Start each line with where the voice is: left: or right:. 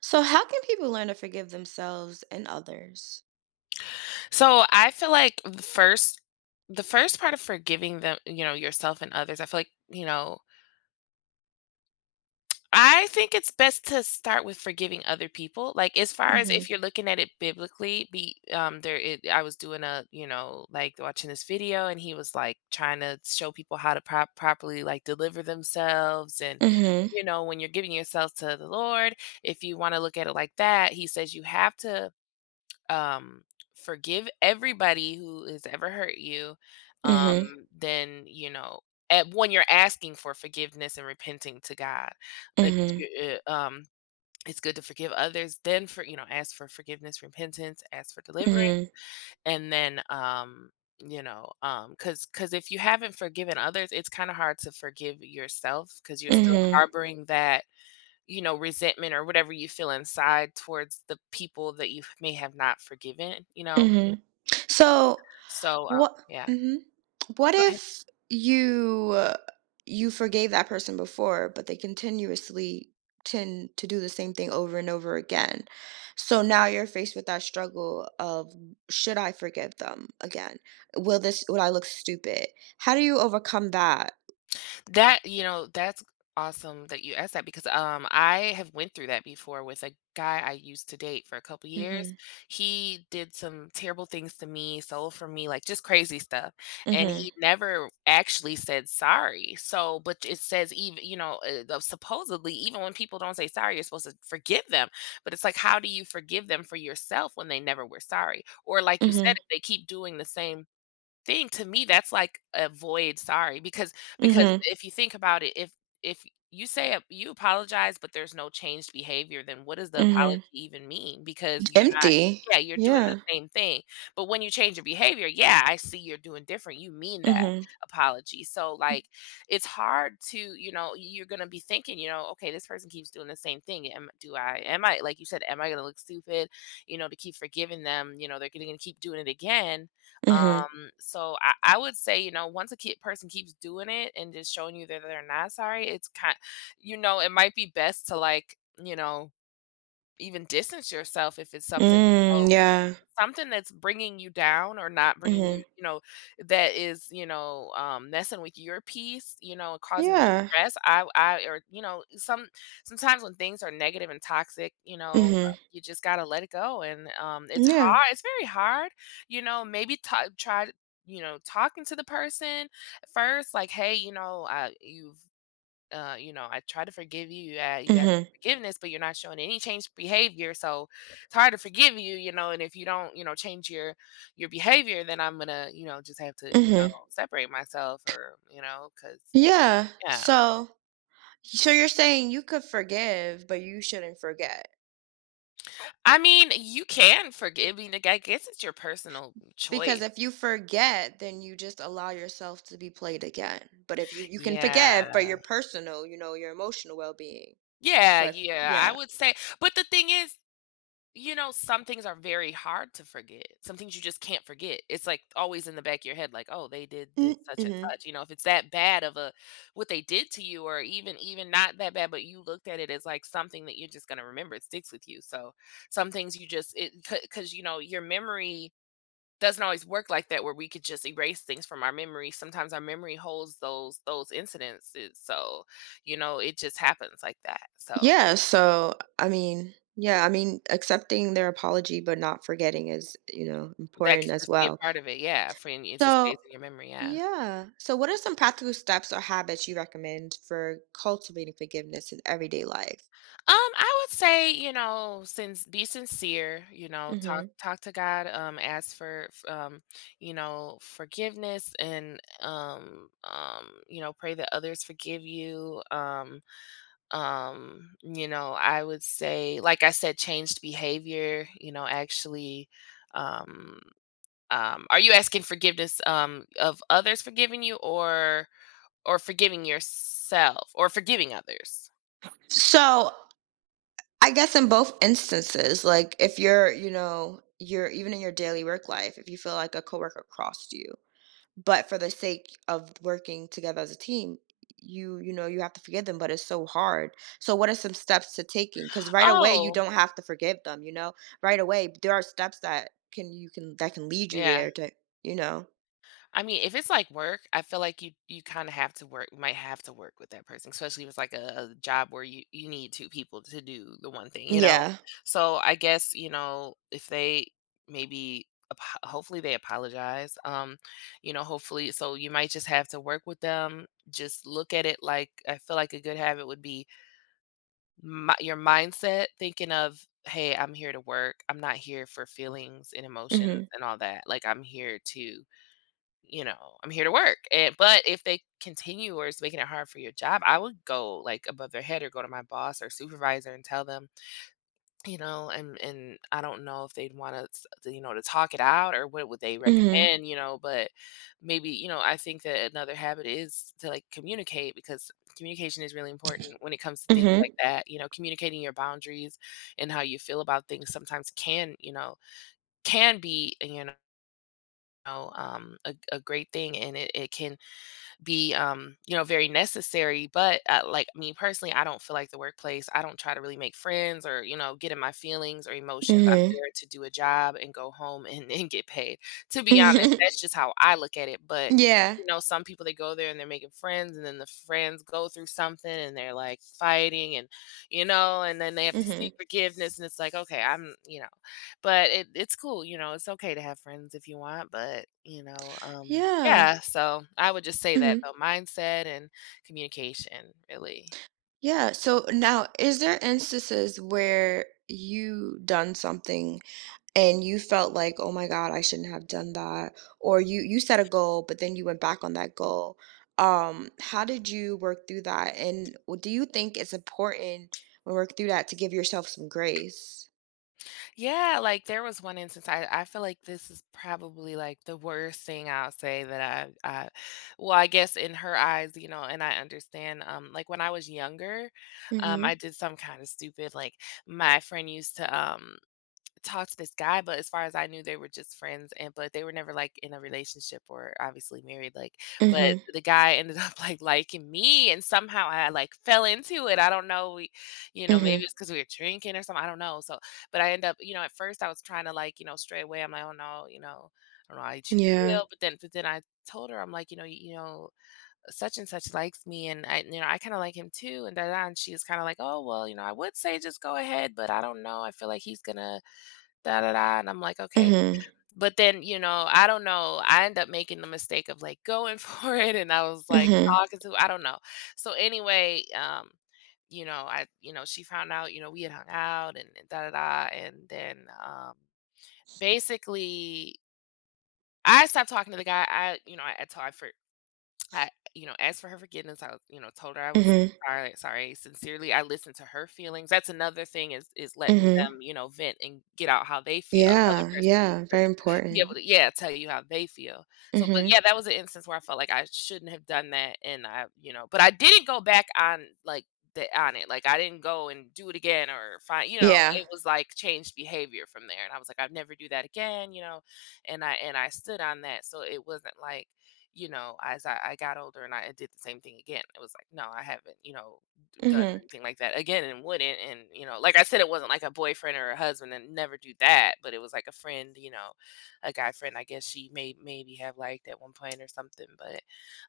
right: So how can people learn to forgive themselves and others?
left: So I feel like the first part of forgiving them, yourself and others, I feel like, I think it's best to start with forgiving other people. Like as far as if
right: Mhm.
left: you're looking at it biblically, I was doing a, like watching this video and he was like trying to show people how to properly like deliver themselves. And
right: Mhm.
left: when you're giving yourself to the Lord, if you want to look at it like that, he says you have to um, forgive everybody who has ever hurt you, um,
right: Mhm.
left: then, at when you're asking for forgiveness and repenting to God, if
right: Mhm.
left: you, it's good to forgive others, then for, ask for forgiveness, repentance, ask for deliverance,
right: Mhm.
left: and then, cause, cause if you haven't forgiven others, it's kind of hard to forgive yourself because you're still
right: Mhm.
left: harboring that, resentment or whatever you feel inside towards the people that you may have not forgiven, you know?
right: Mhm. So
left: So,
right: what,
left: yeah,
right: mhm. What
left: go ahead.
right: if you you forgave that person before, but they continuously tend to do the same thing over and over again? So now you're faced with that struggle of, should I forgive them again? Will I look stupid? How do you overcome that?
left: That's awesome that you asked that because, I have went through that before with a guy I used to date for a couple years.
right: Mhm.
left: He did some terrible things to me, stole from me, like, just crazy stuff, and
right: Mhm.
left: he never actually said sorry. So but it says even, you know, the supposedly, even when people don't say sorry, you're supposed to forgive them, but it's like, how do you forgive them for yourself when they never were sorry? Or like you said,
right: Mhm.
left: if they keep doing the same thing, to me, that's like a void sorry, because
right: Mhm.
left: if you think about it, if you say you apologize, but there's no changed behavior, then what does the apology
right: Mhm.
left: even mean? Because you're not,
right: Empty.
left: yeah, you're doing the
right: Yeah.
left: same thing. But when you change your behavior, yeah, I see you're doing different. You mean that
right: Mhm.
left: apology. So like it's hard to, you're gonna be thinking, okay, this person keeps doing the same thing. Am I, like you said, am I gonna look stupid, to keep forgiving them? You know they're gonna keep doing it again.
right: Mhm.
left: So I would say, once a kid person keeps doing it and just showing you that they're not sorry, it's kind, it might be best to, like, even distance yourself if it's something.
right: Mm, yeah,
left: Something that's bringing you down or not bringing you,
right: mhm.
left: that is, messing with your peace, and causing you
right: Yeah.
left: stress. I Or, some sometimes when things are negative and toxic,
right: Mhm.
left: you just gotta let it go, and, it's
right: Yeah.
left: hard, it's very hard. Maybe ta try, talking to the person first, like, "Hey, you've" you know, I try to forgive you. You, you ask for
right: Mhm.
left: forgiveness, but you're not showing any changed behavior. So it's hard to forgive you, you know. And if you don't, change your behavior, then I'm gonna, just have to,
right: Mhm.
left: separate myself or, you know, because
right: Yeah.
left: yeah.
right: So you're saying you could forgive, but you shouldn't forget.
left: I mean, you can forgive. I mean, like, I guess it's your personal
right: Because
left: choice.
right: if you forget, then you just allow yourself to be played again. But if you can forgive for
left: Yeah.
right: your personal, your emotional well-being.
left: Yeah,
right: But
left: yeah. I
right: yeah.
left: would say, but the thing is, you know, some things are very hard to forget. Some things you just can't forget. It's like always in the back of your head, like, oh, they did this such and
right: Mm-hmm.
left: such. You know, if it's that bad of a what they did to you, or even not that bad, but you looked at it as like something that you're just gonna remember. It sticks with you. So some things you just it, because you know your memory doesn't always work like that, where we could just erase things from our memory. Sometimes our memory holds those incidences. So it just happens like that. So.
right: Yeah, so I mean, yeah, I mean, accepting their apology but not forgetting is,
left: That
right: important
left: could
right: as
left: just be a
right: well.
left: part of it, yeah, for and it just stays
right: So,
left: in your memory, yeah.
right: yeah. So, what are some practical steps or habits you recommend for cultivating forgiveness in everyday life?
left: I would say, since be sincere, talk
right: Hmm.
left: talk to God, ask for f you know, forgiveness, and, pray that others forgive you, I would say, like I said, changed behavior, actually, um are you asking forgiveness, of others forgiving you, or forgiving yourself or forgiving others?
right: So, I guess in both instances, like if you're, you know, you're even in your daily work life, if you feel like a coworker crossed you. But for the sake of working together as a team, you know, you have to forgive them, but it's so hard. So what are some steps to taking? Because right away you
left: Oh,
right: don't have to forgive them, you know? Right away, there are steps that can lead you
left: yeah.
right: there to, you know.
left: I mean, if it's like work, I feel like you kinda have to work might have to work with that person, especially if it's like a job where you need two people to do the one thing, you know?
right: Yeah.
left: So, I guess, if they maybe apo hopefully they apologize, you know, hopefully, so you might just have to work with them, just look at it like I feel like a good habit would be mi your mindset thinking of, "Hey, I'm here to work. I'm not here for feelings and emotions
right: Mhm.
left: and all that. Like, I'm here to, I'm here to work." And but if they continue or it's making it hard for your job, I would go, like, above their head or go to my boss or supervisor and tell them, and I don't know if they'd want to, to talk it out, or what would they
right: Mhm.
left: recommend, you know? But maybe, I think that another habit is to, like, communicate, because communication is really important when it comes to things like
right: Mhm.
left: that. You know, communicating your boundaries and how you feel about things sometimes can, can be, a great thing, and it can be, you know, very necessary. But like me personally, I don't feel like the workplace. I don't try to really make friends or, you know, get in my feelings or emotions. I'm
right: Mhm.
left: there to do a job and go home and get paid. To be honest,
right: Mhm.
left: that's just how I look at it. But
right: Yeah.
left: you know, some people, they go there and they're making friends, and then the friends go through something and they're like fighting, and and then they have to
right: Mhm.
left: seek forgiveness, and it's like okay, I'm, you know. But it it's cool, you know. It's okay to have friends if you want, but, you know,
right: Yeah.
left: yeah, so I would just say that
right: Mhm.
left: though, mindset and communication, really.
right: Yeah. So now, is there instances where you done something and you felt like, "Oh my god, I shouldn't have done that," or you set a goal, but then you went back on that goal. How did you work through that? And w- do you think it's important when work through that to give yourself some grace?
left: Yeah, like, there was one instance, I feel like this is probably, like, the worst thing I'll say that I well, I guess in her eyes, and I understand, like, when I was younger, I
right: Mhm.
left: did some kinda stupid, like, my friend used to, talked to this guy, but as far as I knew, they were just friends and but they were never, like, in a relationship or obviously married, like but
right: Mhm.
left: the guy ended up, like, liking me, and somehow I, like, fell into it. I don't know, we, maybe
right: Mhm.
left: it's because we were drinking or something, I don't know, so but I end up, you know, at first, I was trying to, like, straight away. I'm like, "Oh, no," you know, "I don't know how she
right: Yeah.
left: feel," but then I told her, I'm like, "Such and such likes me, and I, you know, I kinda like him too, and da da," da. And she was kinda like, "Oh, well, you know, I would say just go ahead, but I don't know. I feel like he's gonna" da da da, and I'm like, "Okay."
right: Mhm.
left: But then, I don't know, I end up making the mistake of, like, going for it, and I was, like,
right: Mhm.
left: talking to I don't know. So, anyway, I you know, she found out, you know, we had hung out, and da da da, and then, basically, I stopped talking to the guy, I you know, I told I for I you know, asked for her forgiveness. I, told her I was
right: Mhm.
left: sorry, sorry. Sincerely, I listened to her feelings. That's another thing, is letting
right: Mhm.
left: them, vent and get out how they feel. The other
right: Yeah.
left: person needs
right: Yeah.
left: to
right: Very
left: be able
right: important.
left: to, yeah, tell you how they feel. So, but
right: Mhm.
left: yeah, that was an instance where I felt like I shouldn't have done that, and I, but I didn't go back on like the on it. Like I didn't go and do it again or find,
right: Yeah.
left: it was like changed behavior from there. And I was like, I'd never do that again, and I stood on that. So it wasn't like, as I got older and I did the same thing again, it was like, no, I haven't, done
right: Mhm.
left: anything like that again and wouldn't. And, you know, like I said, it wasn't like a boyfriend or a husband and never do that, but it was like a friend, you know, a guy friend, I guess she maybe have liked at one point or something. But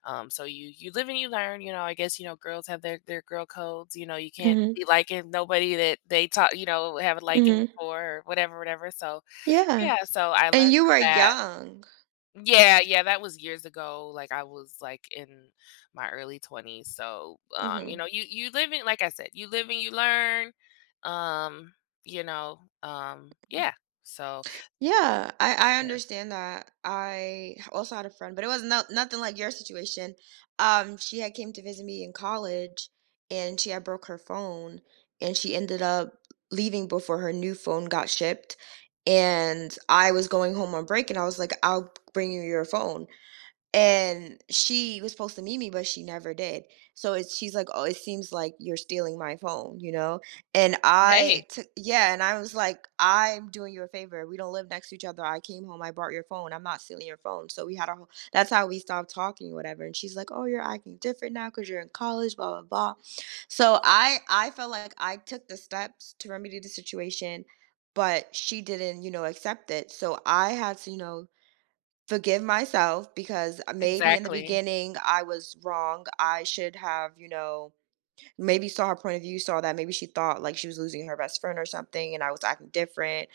left: you live and you learn, you know, I guess, you know, girls have their girl codes, you know, you can't
right: Mhm.
left: be liking nobody that they talk, you know, have a liking
right: Mhm.
left: for or whatever, whatever. So
right: Yeah.
left: yeah, so I
right: And
left: learned
right: you
left: from
right: were
left: that.
right: young.
left: Yeah, yeah, that was years ago. Like I was like in my early 20s. So, you
right: Mhm.
left: know, you live in, like I said, you live and you learn. Um, yeah. So,
right: Yeah, I
left: yeah.
right: understand that. I h- also had a friend, but it was not nothing like your situation. She had came to visit me in college, and she had broke her phone, and she ended up leaving before her new phone got shipped. And I was going home on break, and I was like, "I'll bring you your phone." And she was supposed to meet me, but she never did. So it's she's like, "Oh, it seems like you're stealing my phone," you know? And I
left: Hey,
right: took, yeah, and I was like, "I'm doing you a favor. We don't live next to each other. I came home, I brought your phone. I'm not stealing your phone." So we had a whole that's how we stopped talking, whatever. And she's like, "Oh, you're acting different now because you're in college, blah blah blah." So I felt like I took the steps to remedy the situation, but she didn't, you know, accept it. So I had to, you know, forgive myself because maybe in the
left: exactly.
right: beginning I was wrong. I should have, you know, maybe saw her point of view, saw that maybe she thought like she was losing her best friend or something and I was acting different.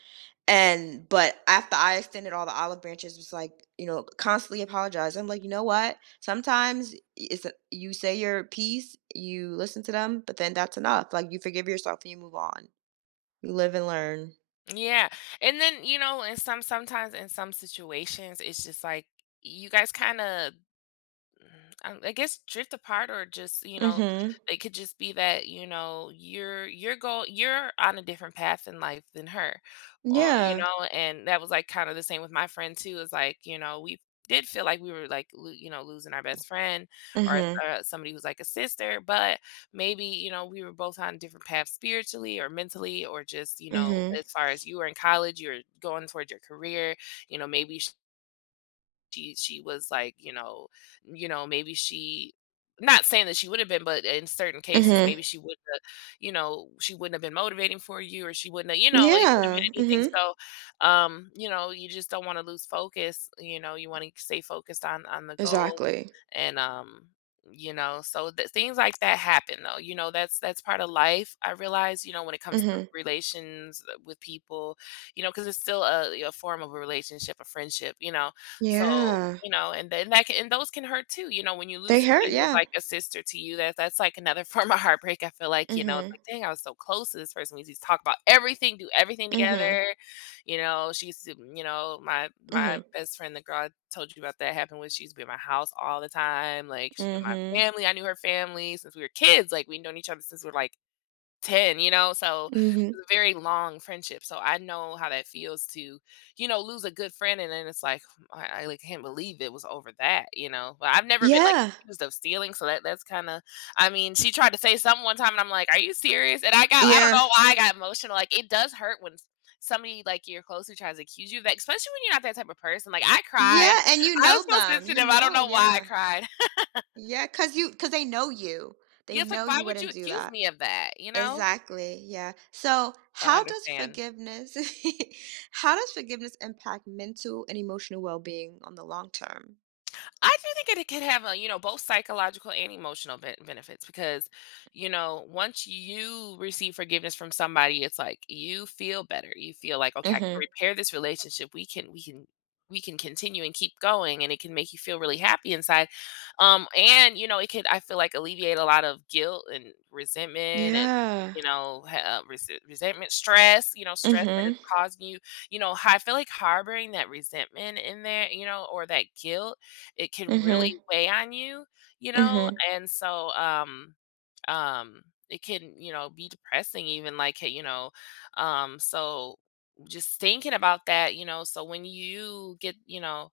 right: And but after I extended all the olive branches, was like, you know, constantly apologize. I'm like, you know what? Sometimes it's you say your piece, you listen to them, but then that's enough. Like you forgive yourself and you move on. You live and learn.
left: Yeah. And then, you know, in some sometimes in some situations it's just like you guys kind of, I guess, drift apart or just, you know,
right: Mhm.
left: it could just be that, you know, you're on a different path in life than her. Or, you
right: Yeah.
left: know, and that was like kind of the same with my friend too. Is like, you know, we did feel like we were like, you know, losing our best friend or
right: Mhm.
left: somebody who's like a sister, but maybe, you know, we were both on different paths spiritually or mentally or just, you know,
right: Mhm.
left: as far as you were in college, you were going towards your career, you know, maybe she was like, you know, you know, maybe she not saying that she would have been, but in certain cases,
right: Mhm.
left: maybe she wouldn't have, you know, she wouldn't have been motivating for you or she wouldn't have, you know, it could have
right: Yeah.
left: been anything.
right: Mhm.
left: So, you know, you just don't want to lose focus. You know, you want to stay focused on the goal.
right: Exactly.
left: And you know, so that things like that happen though. You know, that's part of life. I realize, you know, when it comes to
right: Mhm.
left: relations with people, you know, because it's still a form of a relationship, a friendship, you know, so,
right: Yeah.
left: you know, and then that can and those can hurt too, you know, when you
right: They
left: lose somebody
right: hurt,
left: who is
right: yeah.
left: like a sister to you, that that's like another form of heartbreak. I feel like, you know, it's
right: Mhm.
left: like, dang, I was so close to this person. We used to talk about everything, do everything
right: Mhm.
left: together. You know, she used to, you know, my
right: Mhm.
left: best friend, the girl I told you about that happened with, she used to be at my house all the time. Like she knew my
right: Mhm.
left: family. I knew her family since we were kids. Like we known each other since we were like 10, you know? So,
right: Mhm.
left: it's a very long friendship, so I know how that feels to, you know, lose a good friend, and then it's like, like, can't believe it was over that," you know? But I've never been, like,
right: Yeah.
left: accused of stealing, so that's kinda, I mean, she tried to say something one time, and I'm like, "Are you serious?" And I don't
right: Yeah.
left: know why I got emotional, like, it does hurt when somebody, like, you're close who tries to accuse you of that, especially when you're not that type of person, like, I cried.
right: Yeah, and you
left: I was
right: know
left: so
right: them. You
left: sensitive, I don't
right: know,
left: know why I
right: yeah.
left: cried.
right: Yeah, cause you, cause they know you. They
left: Yes, like,
right: know
left: "Why
right: you
left: would you
right: wouldn't do
left: accuse
right: that.
left: me of that?" You know?
right: Exactly, yeah. So,
left: So I
right: how does
left: understand.
right: forgiveness how does forgiveness impact mental and emotional well-being on the long term?
left: I do think it could have a, you know, both psychological and emotional benefits because, you know, once you receive forgiveness from somebody, it's like you feel better. You feel like, okay, I can
right: Mhm.
left: repair this relationship. We can continue and keep going, and it can make you feel really happy inside. And you know, it could, I feel like, alleviate a lot of guilt and resentment and
right: Yeah.
left: you know, resentment stress, stress that is
right: Mhm.
left: causing you, you know, I feel like harboring that resentment in there, you know, or that guilt, it can really
right: Mhm.
left: weigh on you, you know,
right: Mhm.
left: and so, um, it can, you know, be depressing even, like, hey, you know, um, so just thinking about that, you know, so when you get, you know,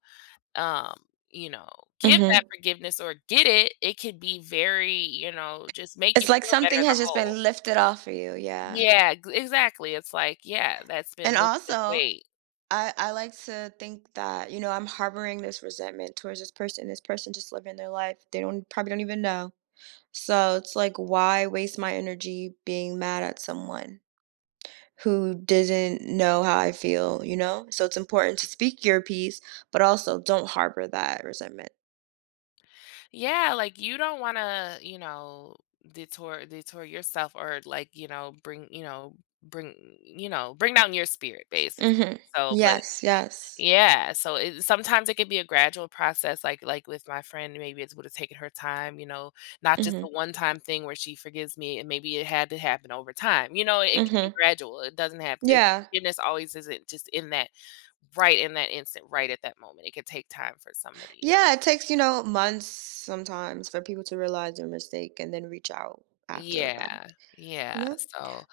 left: um, you know, give
right: Mhm.
left: that forgiveness or get it, it can be very, you know, just make you
right: It's like
left: feel better
right: something
left: as a
right: has just
left: whole.
right: been lifted off of you, yeah.
left: Yeah, g exactly. It's like, yeah, that's
right: And
left: been lifted
right: also,
left: weight.
right: I like to think that, you know, I'm harboring this resentment towards this person. This person just living their life. They don't probably don't even know. So it's like, why waste my energy being mad at someone who doesn't know how I feel, you know? So it's important to speak your piece, but also don't harbor that resentment.
left: Yeah, like you don't want to, you know, detour yourself or like, you know, bring, you know, bring down your spirit basically.
right: Mhm.
left: So, but
right: Yes, yes.
left: yeah, so it, sometimes it can be a gradual process. Like with my friend, maybe it would have taken her time, you know, not just a
right: Mhm.
left: one-time thing where she forgives me, and maybe it had to happen over time. You know, it can be
right: Mhm.
left: gradual. It doesn't have to, it,
right: Yeah.
left: forgiveness always isn't just in that, right in that instant, right at that moment. It could take time for somebody, you know.
right: Yeah, it takes, you know, months sometimes for people to realize their mistake and then reach out after the
left: Yeah,
right: fact, you
left: yeah,
right: know?
left: so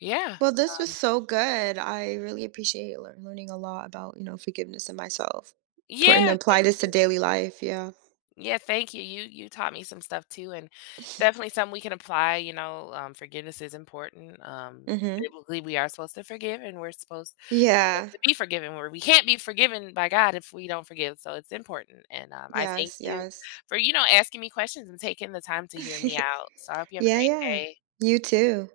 left: yeah,
right: Well, this was so good. I really appreciate lear- learning a lot about, you know, forgiveness and myself. Important to
left: yeah,
right: apply
left: thank
right: this to daily life. Yeah.
left: yeah, thank you, you taught me some stuff too, and it's definitely something we can apply, you know, forgiveness is important,
right: Mm-hmm.
left: biblically, we are supposed to forgive, and we're supposed, you know,
right: Yeah.
left: to be forgiven, where we can't be forgiven by God if we don't forgive, so it's important, and, I thank
right: Yes.
left: you
right: Yes.
left: for, you know, asking me questions and taking the time to hear me out, so I hope you have a
right: Yeah.
left: great
right: Yeah.
left: day.
right: You too.